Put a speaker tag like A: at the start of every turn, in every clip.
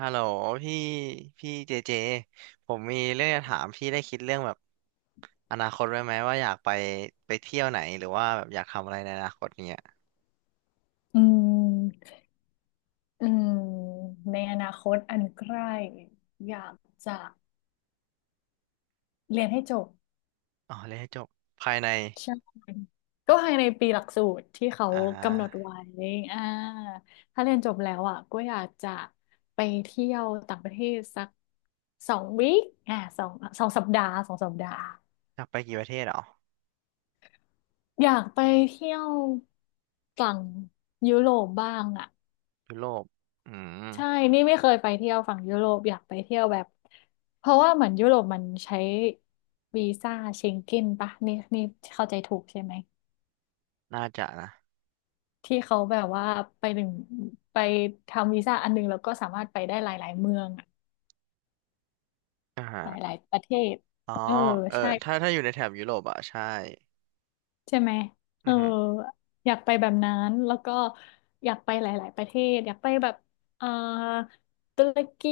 A: ฮัลโหลพี่พี่เจเจผมมีเรื่องจะถามพี่ได้คิดเรื่องแบบอนาคตไว้ไหมว่าอยากไปเที่ยวไหนหรือว่าแบบอยากทำอะไรในอนาคตเนี้ย
B: อืมอืมในอนาคตอันใกล้อยากจะเรียนให้จบ
A: อ๋อเรียนให้จบภายใน
B: ใช่ก็ภายในปีหลักสูตรที่เขา
A: อ่
B: กำหนด
A: า
B: ไว้อ่าถ้าเรียนจบแล้วอ่ะก็อยากจะไปเที่ยวต่างประเทศสักสองวีคอ่าสองสองสัปดาห์สองสัปดาห์
A: อยากไปกี่ประเทศเหรอ
B: อยากไปเที่ยวฝั่งยุโรปบ้างอ่ะ
A: ยุโรปอืม
B: ใช่ นี่ไม่เคยไปเที่ยวฝั่งยุโรปอยากไปเที่ยวแบบ เพราะว่าเหมือนยุโรปมันใช้วีซ่าเชงเก้นปะนี่เข้าใจถูกใช่ไหม
A: น่าจะนะ
B: ที่เขาแบบว่าไปหนึ่งไปทำวีซ่าอันหนึงแล้วก็สามารถไปได้หลายๆเมืองอะ
A: อ่าฮะ
B: หลายๆประเทศ
A: อ๋อ
B: เออ
A: เออ
B: ใช่
A: ถ้าอยู่ในแถบยุโรปอ่ะใช่
B: ใช่ไหมเอ
A: อื
B: อ
A: อหือ
B: อยากไปแบบนั้นแล้วก็อยากไปหลายๆประเทศ อยากไปแบบเอ่อตุรกี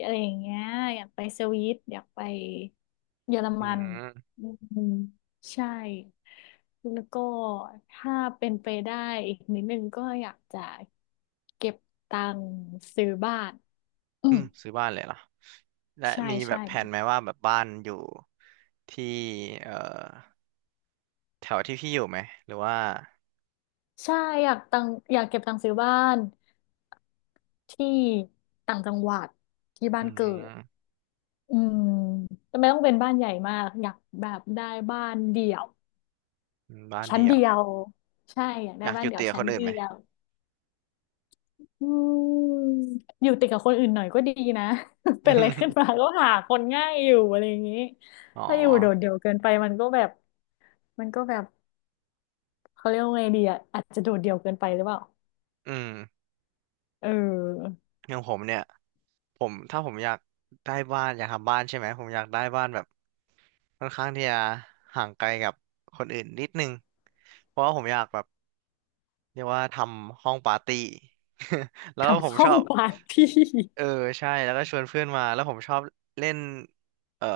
B: อะไรอย่างเงี้ยอยากไปสวิตอยากไปเยอร
A: อื
B: มัน
A: ม
B: อืมใช่แล้วก็ถ้าเป็นไปได้อีกนิดนึงก็อยากจะเก็บตังค์ซื้อบ้านอื
A: อื
B: ม
A: มซื้อบ้านเลยเหรอและ
B: ใช่
A: มีแบ
B: ใช่
A: บแผ
B: ไหม
A: นไหมว่าแบบบ้านอยู่ที่เอ่อแถวที่พี่อยู่ไหมหรือว่า
B: ใช่อยากตังอยากเก็บตังค์ซื้อบ้านที่ต่างจังหวัดที่บ้า
A: อื
B: น
A: ม
B: เกิด อืมแต่ไม่ต้องเป็นบ้านใหญ่มากอยากแบบได้บ้านเดี่ยว
A: บ้าน
B: ชั้น
A: เดี่ย
B: เดี
A: ว
B: ยวใช่อยาก
A: อ
B: ได้
A: ยาก
B: บ้า
A: อ
B: น
A: ยู่
B: เดี่ยว
A: เตียค
B: ชั้น
A: นอื่น
B: เดี
A: ไหม
B: ยวอืมอยู่ติดกับคนอื่นหน่อยก็ดีนะ เป็นอะไรขึ้นมา ก็หาคนง่ายอยู่อะไรอย่างนี้
A: อ๋อ
B: ถ้าอยู่โดดเดี่ยวเกินไปมันก็แบบเขาเรียกว่าไงดีอ่ะอาจจะโดดเดี่ยวเกินไปหรือเปล่า
A: อืม
B: เออ
A: อย่างผมเนี่ยผมถ้าผมอยากได้บ้านอยากทำบ้านใช่ไหมผมอยากได้บ้านแบบค่อนข้างที่จะห่างไกลกับคนอื่นนิดนึงเพราะว่าผมอยากแบบเรียกว่าทำห้องปาร์ตี้ แล้วผ
B: ทำ
A: ม
B: ห้
A: ช
B: อ
A: อ
B: ง
A: บ
B: ปาร์ตี้
A: เออใช่แล้วก็ชวนเพื่อนมาแล้วผมชอบเล่นเอ่อ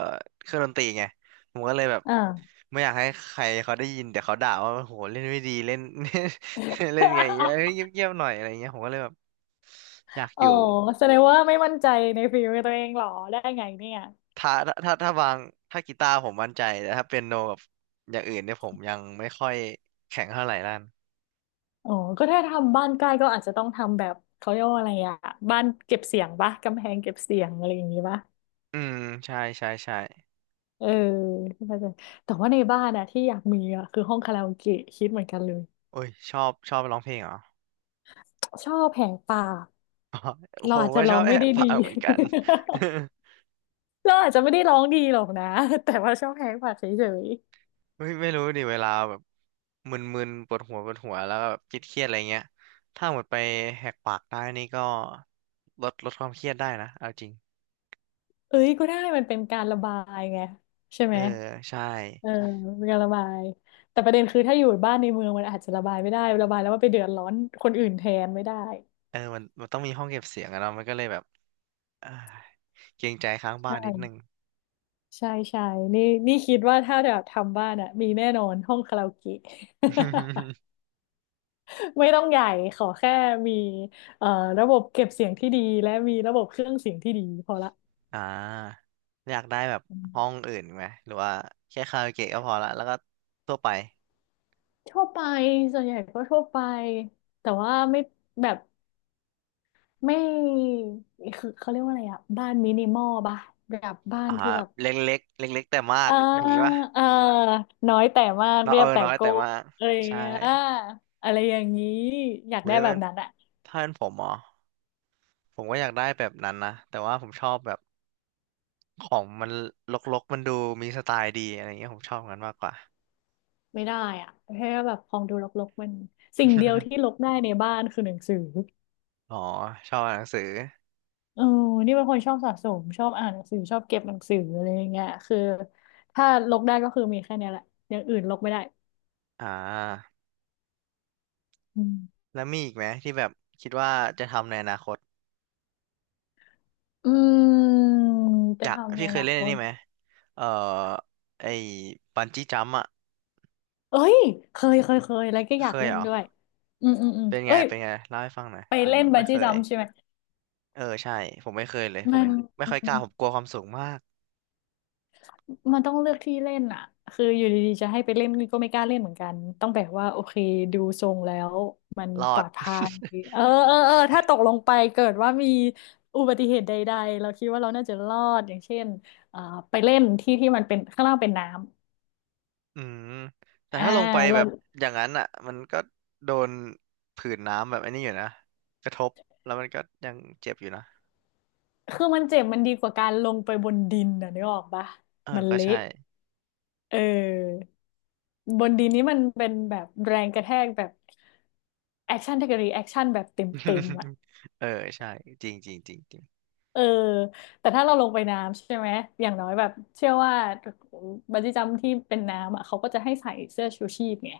A: เครื่องดนตรีไงผมก็เลยแบบ
B: อ่า
A: ไม่อยากให้ใครเขาได้ยินแต่เขาด่าว่าโหเล่นไม่ดีเล่น เล่นไง่งเงี้ยเอ้ย เงียบๆหน่อยอะไรเงี้ยผมก็เลยแบบอยาก
B: อ๋
A: อ
B: อ
A: ยู่
B: แสดงว่าไม่มั่นใจในฝีมือตัวเองเหรอได้ไงเนี่ย
A: ถ้าถ้าถ้าวางถ้ากีตาร์ผมมั่นใจแต่ถ้าเปียโนกับอย่างอื่นเนี่ยผมยังไม่ค่อยแข็งเท่าไหร่ด้าน
B: อ๋อก็ถ้าทำบ้านใกล้ก็อาจจะต้องทำแบบเขาเรียกว่าอะไรอะบ้านเก็บเสียงปะกำแพงเก็บเสียงอะไรอย่างงี้ปะ
A: อืมใช่ใช่ใช่
B: เออเข้าใจแต่ว่าในบ้านอะที่อยากมีอะคือห้องคาราโอเกะคิดเหมือนกันเลย
A: โอ้ยชอบร้องเพลงเหรอ
B: ชอบแหกปาก
A: ผ
B: เรา
A: ม
B: อาจ
A: ก็
B: จะ
A: ช
B: ร้
A: อ
B: อ
A: บ
B: ง
A: แอ
B: ไม่
A: บ
B: ได้
A: ฟั
B: ดี
A: งเหมือนกัน
B: เราอาจจะไม่ได้ร้องดีหรอกนะ แต่ว่าชอบแหกปากเฉย
A: ไม่รู้ดิเวลาแบบมึนๆปวดหัวแล้วก็แบบคิดเครียดๆอะไรเงี้ยถ้าหมดไปแหกปากได้นี่ก็ลดความเครียดได้นะเอาจริง
B: ๆเอ้ยก็ได้มันเป็นการระบายไงใช่
A: เอ
B: ไหม
A: อใช่
B: เออเป็นการระบายแต่ประเด็นคือถ้าอยู่บ้านในเมืองมันอาจจะระบายไม่ได้ระบายแล้วมันไปเดือดร้อนคนอื่นแทนไม่ได้
A: เออมันต้องมีห้องเก็บเสียงอะเนาะมันก็เลยแบบ เอ้ยเกรงใจข้างบ้านนิดนึง
B: ใช่ใช่นี่นี่คิดว่าถ้าแบบทำบ้านอ่ะมีแน่นอนห้องคาราโอเกะ ไม่ต้องใหญ่ขอแค่มีเอ่อระบบเก็บเสียงที่ดีและมีระบบเครื่องเสียงที่ดีพอละ
A: อ่าอยากได้แบบ
B: อื
A: ห้อง
B: ม
A: อื่นไหมหรือว่าแค่คาราโอเกะก็พอละแล้วก็ทั่วไป
B: ทั่วไปส่วนใหญ่ก็ทั่วไปแต่ว่าไม่แบบไม่คือเขาเรียกว่าอะไรอ่ะบ้านมินิมอลป่ะแบบบ้าน
A: อ่า
B: ที่แบบ
A: เล็กเล็กเล็กเล็กๆแต่มา
B: เอ
A: ก
B: อ
A: อย่างงี้ป่ะ
B: เออน้อยแต่มาก
A: น้อย
B: เรี
A: เอ
B: ย
A: อ
B: บแต่
A: น้อยแต่
B: โก้
A: มาก
B: อะไรอย่าง
A: ใช่
B: เงี้ยอะไรอย่างนี้อยาก
A: เว้
B: ได้
A: ย
B: แบ
A: เป็
B: บ
A: น
B: นั้นอะ
A: ถ้าเป็นผมเหรอ ผมก็อยากได้แบบนั้นนะแต่ว่าผมชอบแบบของมันรกๆมันดูมีสไตล์ดีอะไรเงี้ยผมชอบงั้นมากกว่า
B: ไม่ได้อ่ะแค่แบบของดูรกๆมันสิ่งเดียวที่รกได้ในบ้านคือหนังสือ
A: อ๋อชอบอ่านหนังสือ
B: เออนี่เป็นคนชอบสะสมชอบอ่านหนังสือชอบเก็บหนังสืออะไรอย่างเงี้ยคือถ้าลกได้ก็คือมีแค่เนี้ยแหละอย่างอื่นลกไม่ได้
A: อ่า
B: อืม
A: แล้วมีอีกไหมที่แบบคิดว่าจะทำในอนาคต
B: อืม
A: อ
B: จะ
A: ยาก
B: ทำใน
A: พี่
B: อ
A: เคย
B: นา
A: เล่น
B: ค
A: อัน
B: ต
A: นี้ไหมเอ่อไอ้บันจี้จัมป์อ่ะ
B: เอ้ยเคยเคยแล้วก็อ
A: เค
B: ยาก
A: ย
B: เล่
A: เห
B: น
A: รอ
B: ด้วยอืม
A: เป็นไง
B: เอ้ย
A: เป็นไงเล่าให้ฟังหน่อย
B: ไป
A: ผม
B: เล่นบั
A: ไม่
B: น
A: เค
B: จี้จั
A: ย
B: มพ์ใช่ไหม
A: เออใช่ผมไม่เคยเลยผม
B: มัน
A: ไม่ค่อยกล้าผมกลัวความสูงมาก
B: มันต้องเลือกที่เล่นอ่ะคืออยู่ดีๆจะให้ไปเล่นก็ไม่กล้าเล่นเหมือนกันต้องแบบว่าโอเคดูทรงแล้วมัน
A: รอ
B: ปล
A: ด
B: อดภัยเออถ้าตกลงไปเกิดว่ามีอุบัติเหตุใดๆเราคิดว่าเราน่าจะรอดอย่างเช่นเอ่อไปเล่นที่ที่มันเป็นข้างล่างเป็นน้ำ
A: อืมแต่
B: อ่า
A: ถ้าลงไปแบ
B: เรา
A: บอย่างนั้นอ่ะมันก็โดนผื่นน้ำแบบไอันนี้อยู่นะกระทบแล้วมันก็ยังเจ็บอยู่นะ
B: คือมันเจ็บมันดีกว่าการลงไปบนดินนะนึกออกปะ
A: เออ
B: มัน
A: ก็
B: เละ
A: ใช่
B: เออบนดินนี้มันเป็นแบบแรงกระแทกแบบแอคชั่นแทกรีแอคชั่นแบบเต็มๆอ่ะ
A: เออใช่จริงจริงจริงจริง
B: เออแต่ถ้าเราลงไปน้ำใช่ไหมอย่างน้อยแบบเชื่อว่าบันจี้จัมพ์ที่เป็นน้ำอ่ะเขาก็จะให้ใส่เสื้อชูชีพไง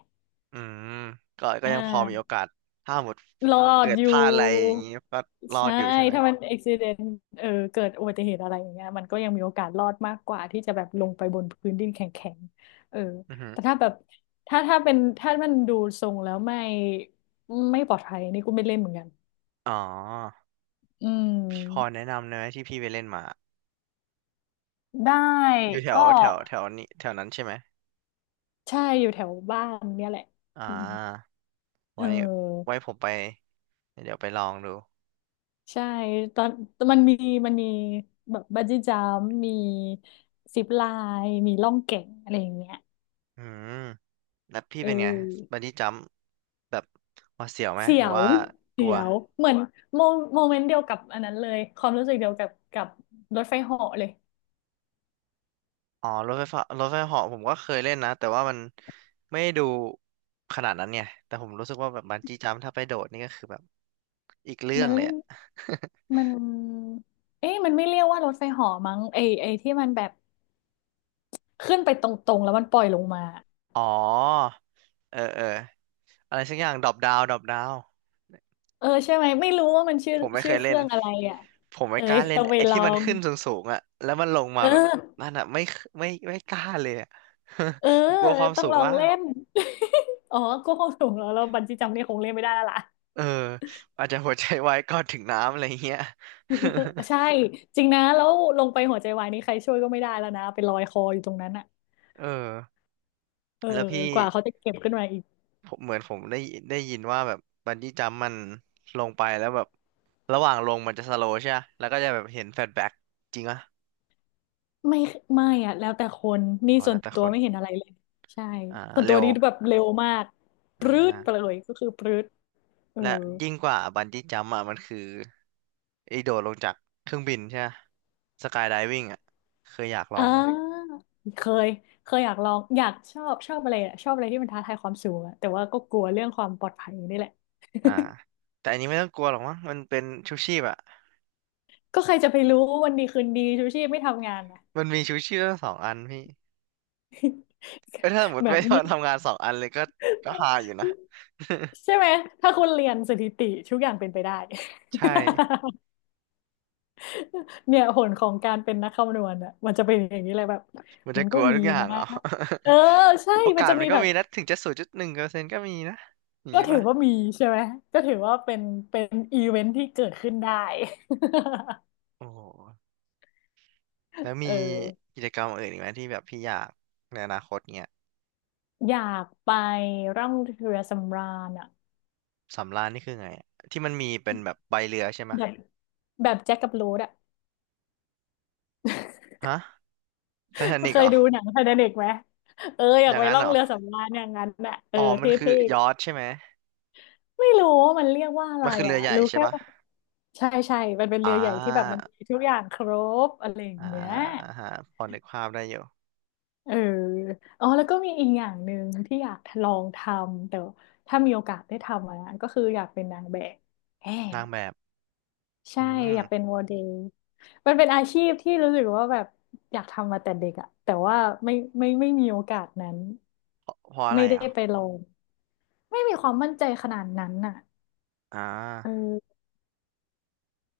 A: อืมก็
B: อ่
A: ยังพอมีโอ
B: า
A: กาสถ้าหมด
B: รอ
A: เกิ
B: ด
A: ด
B: อ
A: พลา
B: ยู่
A: ดอะไรอย่างนี้ก็รอด
B: ใช่
A: อยู่ใช่ไหม
B: ถ้ามันอุบิเหตุเออเกิดอุบัติเหตุอะไรอย่างเงี้ยมันก็ยังมีโอกาสรอดมากกว่าที่จะแบบลงไปบนพื้นดินแข็งๆเออ
A: อือหือ
B: แต่ถ้าแบบถ้ามันดูทรงแล้วไม่ปลอดภัยนี่กูไม่เล่นเหมือนกัน
A: อ๋อ
B: อื
A: พี่พอ
B: ม
A: แนะนำเนื้อที่พี่ไปเล่นมา
B: ได้
A: อยู่แถว
B: ก็
A: แถวแถวนี้แถวนั้นใช่ไหม
B: ใช่อยู่แถวบ้านเนี่ยแหละ
A: อ่
B: อืม
A: า
B: เ
A: ไว้
B: ออ
A: ไว้ผมไปเดี๋ยวไปลองดู
B: ใช่ตอนมันมีมันมีแบบบันจี้จัมป์มีซิปไลน์มีล่องแก่งอะไรอย่างเงี้ย
A: อืม แล้วพี่
B: เอ
A: เป็นไง
B: อ
A: บันจี้จัมพ์แบบหวาดเสียวไหม
B: เสี
A: ห
B: ย
A: รือ
B: ว
A: ว่าก
B: เสี
A: ลัว
B: ยว เหมือนโมโมเมนต์เดียวกับอันนั้นเลย ความรู้สึกเดียวกับรถไฟเหาะเลย
A: อ๋อรถไฟฟ้ารถไฟเหาะผมก็เคยเล่นนะแต่ว่ามันไม่ได้ดูขนาดนั้นเนี่ยแต่ผมรู้สึกว่าแบบบันจี้จัมพ์ถ้าไปโดดนี่ก็คือแบบอีกเรื่อ
B: มั
A: ง
B: น
A: เลย
B: เล่น
A: อะ
B: มันเอ๊ะมันไม่เรียกว่ารถไฟเหาะมั้งไอที่มันแบบขึ้นไปตรงๆแล้วมันปล่อยลงมา
A: อ๋อเออเอออะไรสักอย่างดรอปดาวดรอปดาว
B: เออใช่ไหมไม่รู้ว่ามันชื่อ
A: ผมไม่เค
B: ชื่อ
A: ย
B: เค
A: เล่น
B: รื่องอะไรอ่ะ
A: ผมไม่
B: เอ้
A: กล้า
B: ย
A: เล่
B: ต้
A: น
B: องไป
A: ไอ้
B: ล
A: ที่
B: อ
A: มัน
B: ง
A: ขึ้นสูงๆอะแล้วมันลงมา
B: เอ
A: แบบ
B: อ
A: นั่นอะไม่กล้าเลยอะ
B: เออ
A: ผมกลัวความ
B: ต้อ
A: สู
B: งล
A: ง
B: อง
A: มา
B: เล่
A: ก
B: น อ๋อก็คงถูกแล้วเราบันจี้จัมป์นี่คงเล่นไม่ได้แล้วล่ะ
A: เอออาจจะหัวใจวายก่อนถึงน้ำอะไรเงี้ย
B: ใช่ จริงนะแล้วลงไปหัวใจวายนี่ใครช่วยก็ไม่ได้แล้วนะไปลอยคออยู่ตรงนั้นอ่ะ
A: เออ
B: เออ
A: แล้วพี่
B: กว่าเขาจะเก็บขึ้นมาอีก
A: ผมเหมือนผมได้ยินว่าแบบบันจี้จัมป์มันลงไปแล้วแบบระหว่างลงมันจะสโลว์ใช่ไหมแล้วก็จะแบบเห็นแฟลชแบ็กจริงอ่ะ
B: ไม่ไม่อ่ะแล้วแต่คนนี่
A: อ๋อ
B: ส่
A: แล้
B: ว
A: ว
B: น
A: แต่
B: ตั
A: ค
B: ว
A: น
B: ไม่เห็นอะไรเลยใช่
A: อ่า
B: ส่วน
A: เร็
B: ตัว
A: ว
B: นี้แบบเร็วมากปรื๊ด
A: อ่า
B: ไปเลยก็คือปรื๊ดเออ
A: และยิ่งกว่าบันจี้จัมป์อ่ะมันคือไอ้โดดลงจากเครื่องบินใช่ไหมสกายไดวิ่งอ่ะเคยอยากลอ
B: อ่
A: งไหม
B: าเคยเคยอยากลองอยากชอบอะไรอะชอบอะไรที่มันท้าทายความสูงอะแต่ว่าก็กลัวเรื่องความปลอดภัยนี่แหละ
A: อ่าแต่อันนี้ไม่ต้องกลัวหรอกมั้งมันเป็นชูชีพอ่ะ
B: ก็ใครจะไปรู้วันดีคืนดีชูชีพไม่ทำงานนะ
A: มันมีชูชีพทั้งสองอันพี่ ก็ถ้าสมมติ
B: แบ
A: ไม่
B: บนี้
A: ทำงาน2 อันเลยก็ก็ฮาอยู่นะ
B: ใช่ไหมถ้าคุณเรียนสถิติทุกอย่างเป็นไปได้
A: ใช่
B: เนี่ยผลของการเป็นนักคำนวณอ่ะมันจะเป็นอย่างนี้เลยแบบ
A: มัน
B: มั
A: จะ
B: น
A: ก
B: ก็
A: ลัว
B: มี
A: ทุกอย่าง
B: นะ
A: เหรอ
B: เออใช่
A: โอ
B: มัน
A: กาส
B: จะ
A: มั
B: มี
A: นก็
B: แบบ
A: มีนะถึงจะ0.1%ก็มีนะอย่าง
B: ก็
A: นี้
B: ถือ
A: ปะ
B: ว่ามีใช่ไหมก็ถือว่าเป็นเป็นอีเวนท์ที่เกิดขึ้นได้
A: โอ้โหแล้ว
B: เออ
A: มีกิจกรรมอื่นอีกไหมที่แบบพี่อยากในอนาคตเนี้ย
B: อยากไปร่องเรือสำราญอ่ะ
A: สำราญนี่คือไงอะที่มันมีเป็นแบบใบเรือใช่ไหม
B: แบบแบบแจ็คกับโรสอ่ะ
A: ฮะไททานิ ก
B: เค
A: เหร
B: ย
A: อ
B: ดูหนังไททานิกไหมเอออ
A: อ
B: ยาก
A: ย่าง
B: ไป
A: นั้น
B: ร่อ
A: เหร
B: ง
A: อ
B: เรือสำราญอย่างนั้นอ่ะเออ
A: อ๋อ
B: เท
A: มันคือ
B: ่
A: ยอชท์ใช่ไหม
B: ๆไม่รู้ว่ามันเรียกว่าอะไร
A: มันคือเรื
B: อ่ะ
A: อใหญ่
B: รู้
A: ใช่
B: แค่
A: ปะ
B: ว่าใช่ใช่มันเป็นเรื
A: อ่า
B: อใหญ่ที่แบบมันมีทุกอย่างครบอะไรอย่าง
A: อ่
B: เงี้ย
A: าฮะพอนึกภาพได้อยู่
B: เอออ๋อแล้วก็มีอีกอย่างหนึ่งที่อยากลองทำแต่ถ้ามีโอกาสได้ทำอะนะก็คืออยากเป็นนางแบบแหม
A: นางแบบอื
B: ใช่อยากเป็น
A: ม
B: โมเดลมันเป็นอาชีพที่รู้สึกว่าแบบอยากทำมาแต่เด็กอะแต่ว่าไม่ไม่มีโอกาสนั้น
A: เพราะเพราะอะ
B: ไม่
A: ไร
B: ได้
A: อ่ะ
B: ไปลองไม่มีความมั่นใจขนาดนั้นน่ะ
A: อ่
B: เอ
A: า
B: อ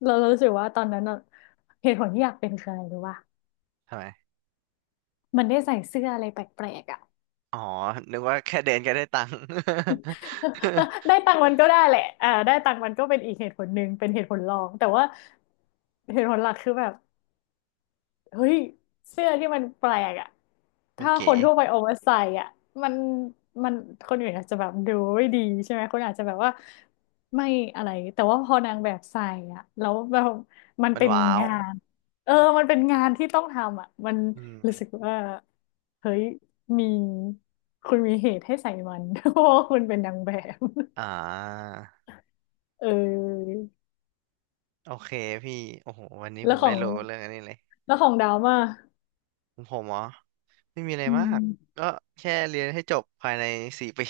B: เรารู้สึกว่าตอนนั้นอะเหตุผลที่อยากเป็นคืออะไรรู้ป่ะ
A: ทำไม
B: มันได้ใส่เสื้ออะไรแปลกๆอะ
A: อ๋อ นึกว่าแค่เดินก็ได้ตังค์
B: ได้ตังค์มันก็ได้แหละอ่าได้ตังค์มันก็เป็นอีกเหตุผลหนึ่งเป็นเหตุผลรองแต่ว่าเหตุผลหลักคือแบบ เฮ้ยเสื้อที่มันแปลกอะ
A: มัน
B: ถ้าค
A: เก๋
B: นทั่วไปโอเวอร์ไซส์อะมันมันคนอื่นอาจจะแบบดูไม่ดีใช่ไหมคนอาจจะแบบว่าไม่อะไรแต่ว่าพอนางแบบใส่อะแล้วแบบมัน
A: มัน
B: เป็น
A: ว้าว
B: งานเออมันเป็นงานที่ต้องทำอะมัน
A: อืม
B: รู้สึกว่าเฮ้ยมีคุณมีเหตุให้ใส่มัน เพราะว่าคุณเป็นนางแบบ
A: อ่า
B: เออ
A: โอเคพี่โอ้โหวันนี้
B: แล้
A: ผ
B: ว
A: ม
B: ขอ
A: ได้
B: ง
A: รู้เรื่องอันนี้เลย
B: แล้วของดาวมา
A: ของผมเหรอไม่มีอะไร
B: อื
A: มาก
B: ม
A: ก็แค่เรียนให้จบภายในสี่ปี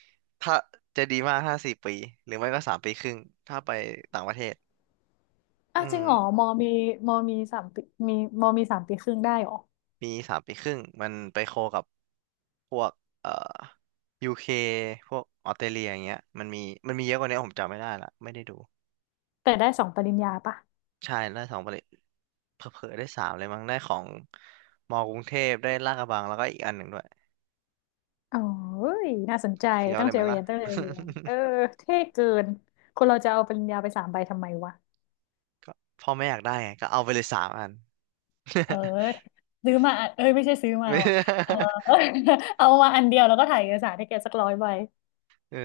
A: ถ้าจะดีมากถ้า4 ปี หรือไม่ก็3 ปีครึ่ง ถ้าไปต่างประเทศ
B: อ่ะ
A: อื
B: จริง
A: ม
B: เหรอมอมีมอมีสามปีมีมอมี3 ปีครึ่งได้เหรอ
A: ปี3 ปีครึ่งมันไปโคกับพวกเอ่อยูเคพวกออสเตรเลียอย่างเงี้ยมันมีเยอะกว่านี้ผมจำไม่ได้ละไม่ได้ดู
B: แต่ได้สองปริญญาปะ
A: ใช่ได้สองประเด็นเผลอๆได้สามเลยมั้งได้ของมอกรุงเทพได้ลาดกระบังแล้วก็อีกอันหนึ่งด้วย
B: อ๋อเอ้ยน่าสนใจ
A: เฟี้ยว
B: ตั้ง
A: เลย
B: ใจ
A: ไหม
B: เรี
A: ล่ะ
B: ยนตั้งใจเรียนเออเท่เกินคนเราจะเอาปริญญาไปสามใบทำไมวะ
A: ก็พ่อแม่อยากได้ไงก็เอาไปเลย3 อัน
B: เออ ซื้อมาอะเอ้ยไม่ใช่ซื้อมา
A: ไม
B: ว่ะเออ
A: ่
B: เอามาอันเดียวแล้วก็ถ่ายเอกสารให้แกสัก100 ใบ
A: เออ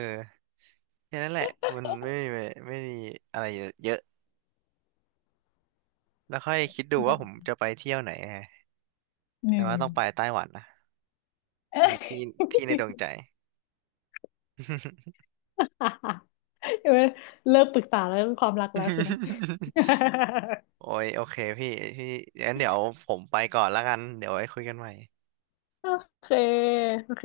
A: แค่นั้นแหละ มันไม่มีอะไรเยอะแล้วค่อยคิดดูว่าผมจะไปเที่ยวไหนไง
B: ห
A: แต่
B: นึ่
A: ว่า
B: ง
A: ต้องไปไต้หวันนะ มีที่ ที่ในดวงใจ
B: เออเลิกปรึกษาแล้วเรื่องความรักแล้วใช่ไหม
A: โอ้ ยโอเคพี่งั้นเดี๋ยวผมไปก่อนละกัน เดี๋ยวไว้คุยกันใหม่
B: โอเคโอเค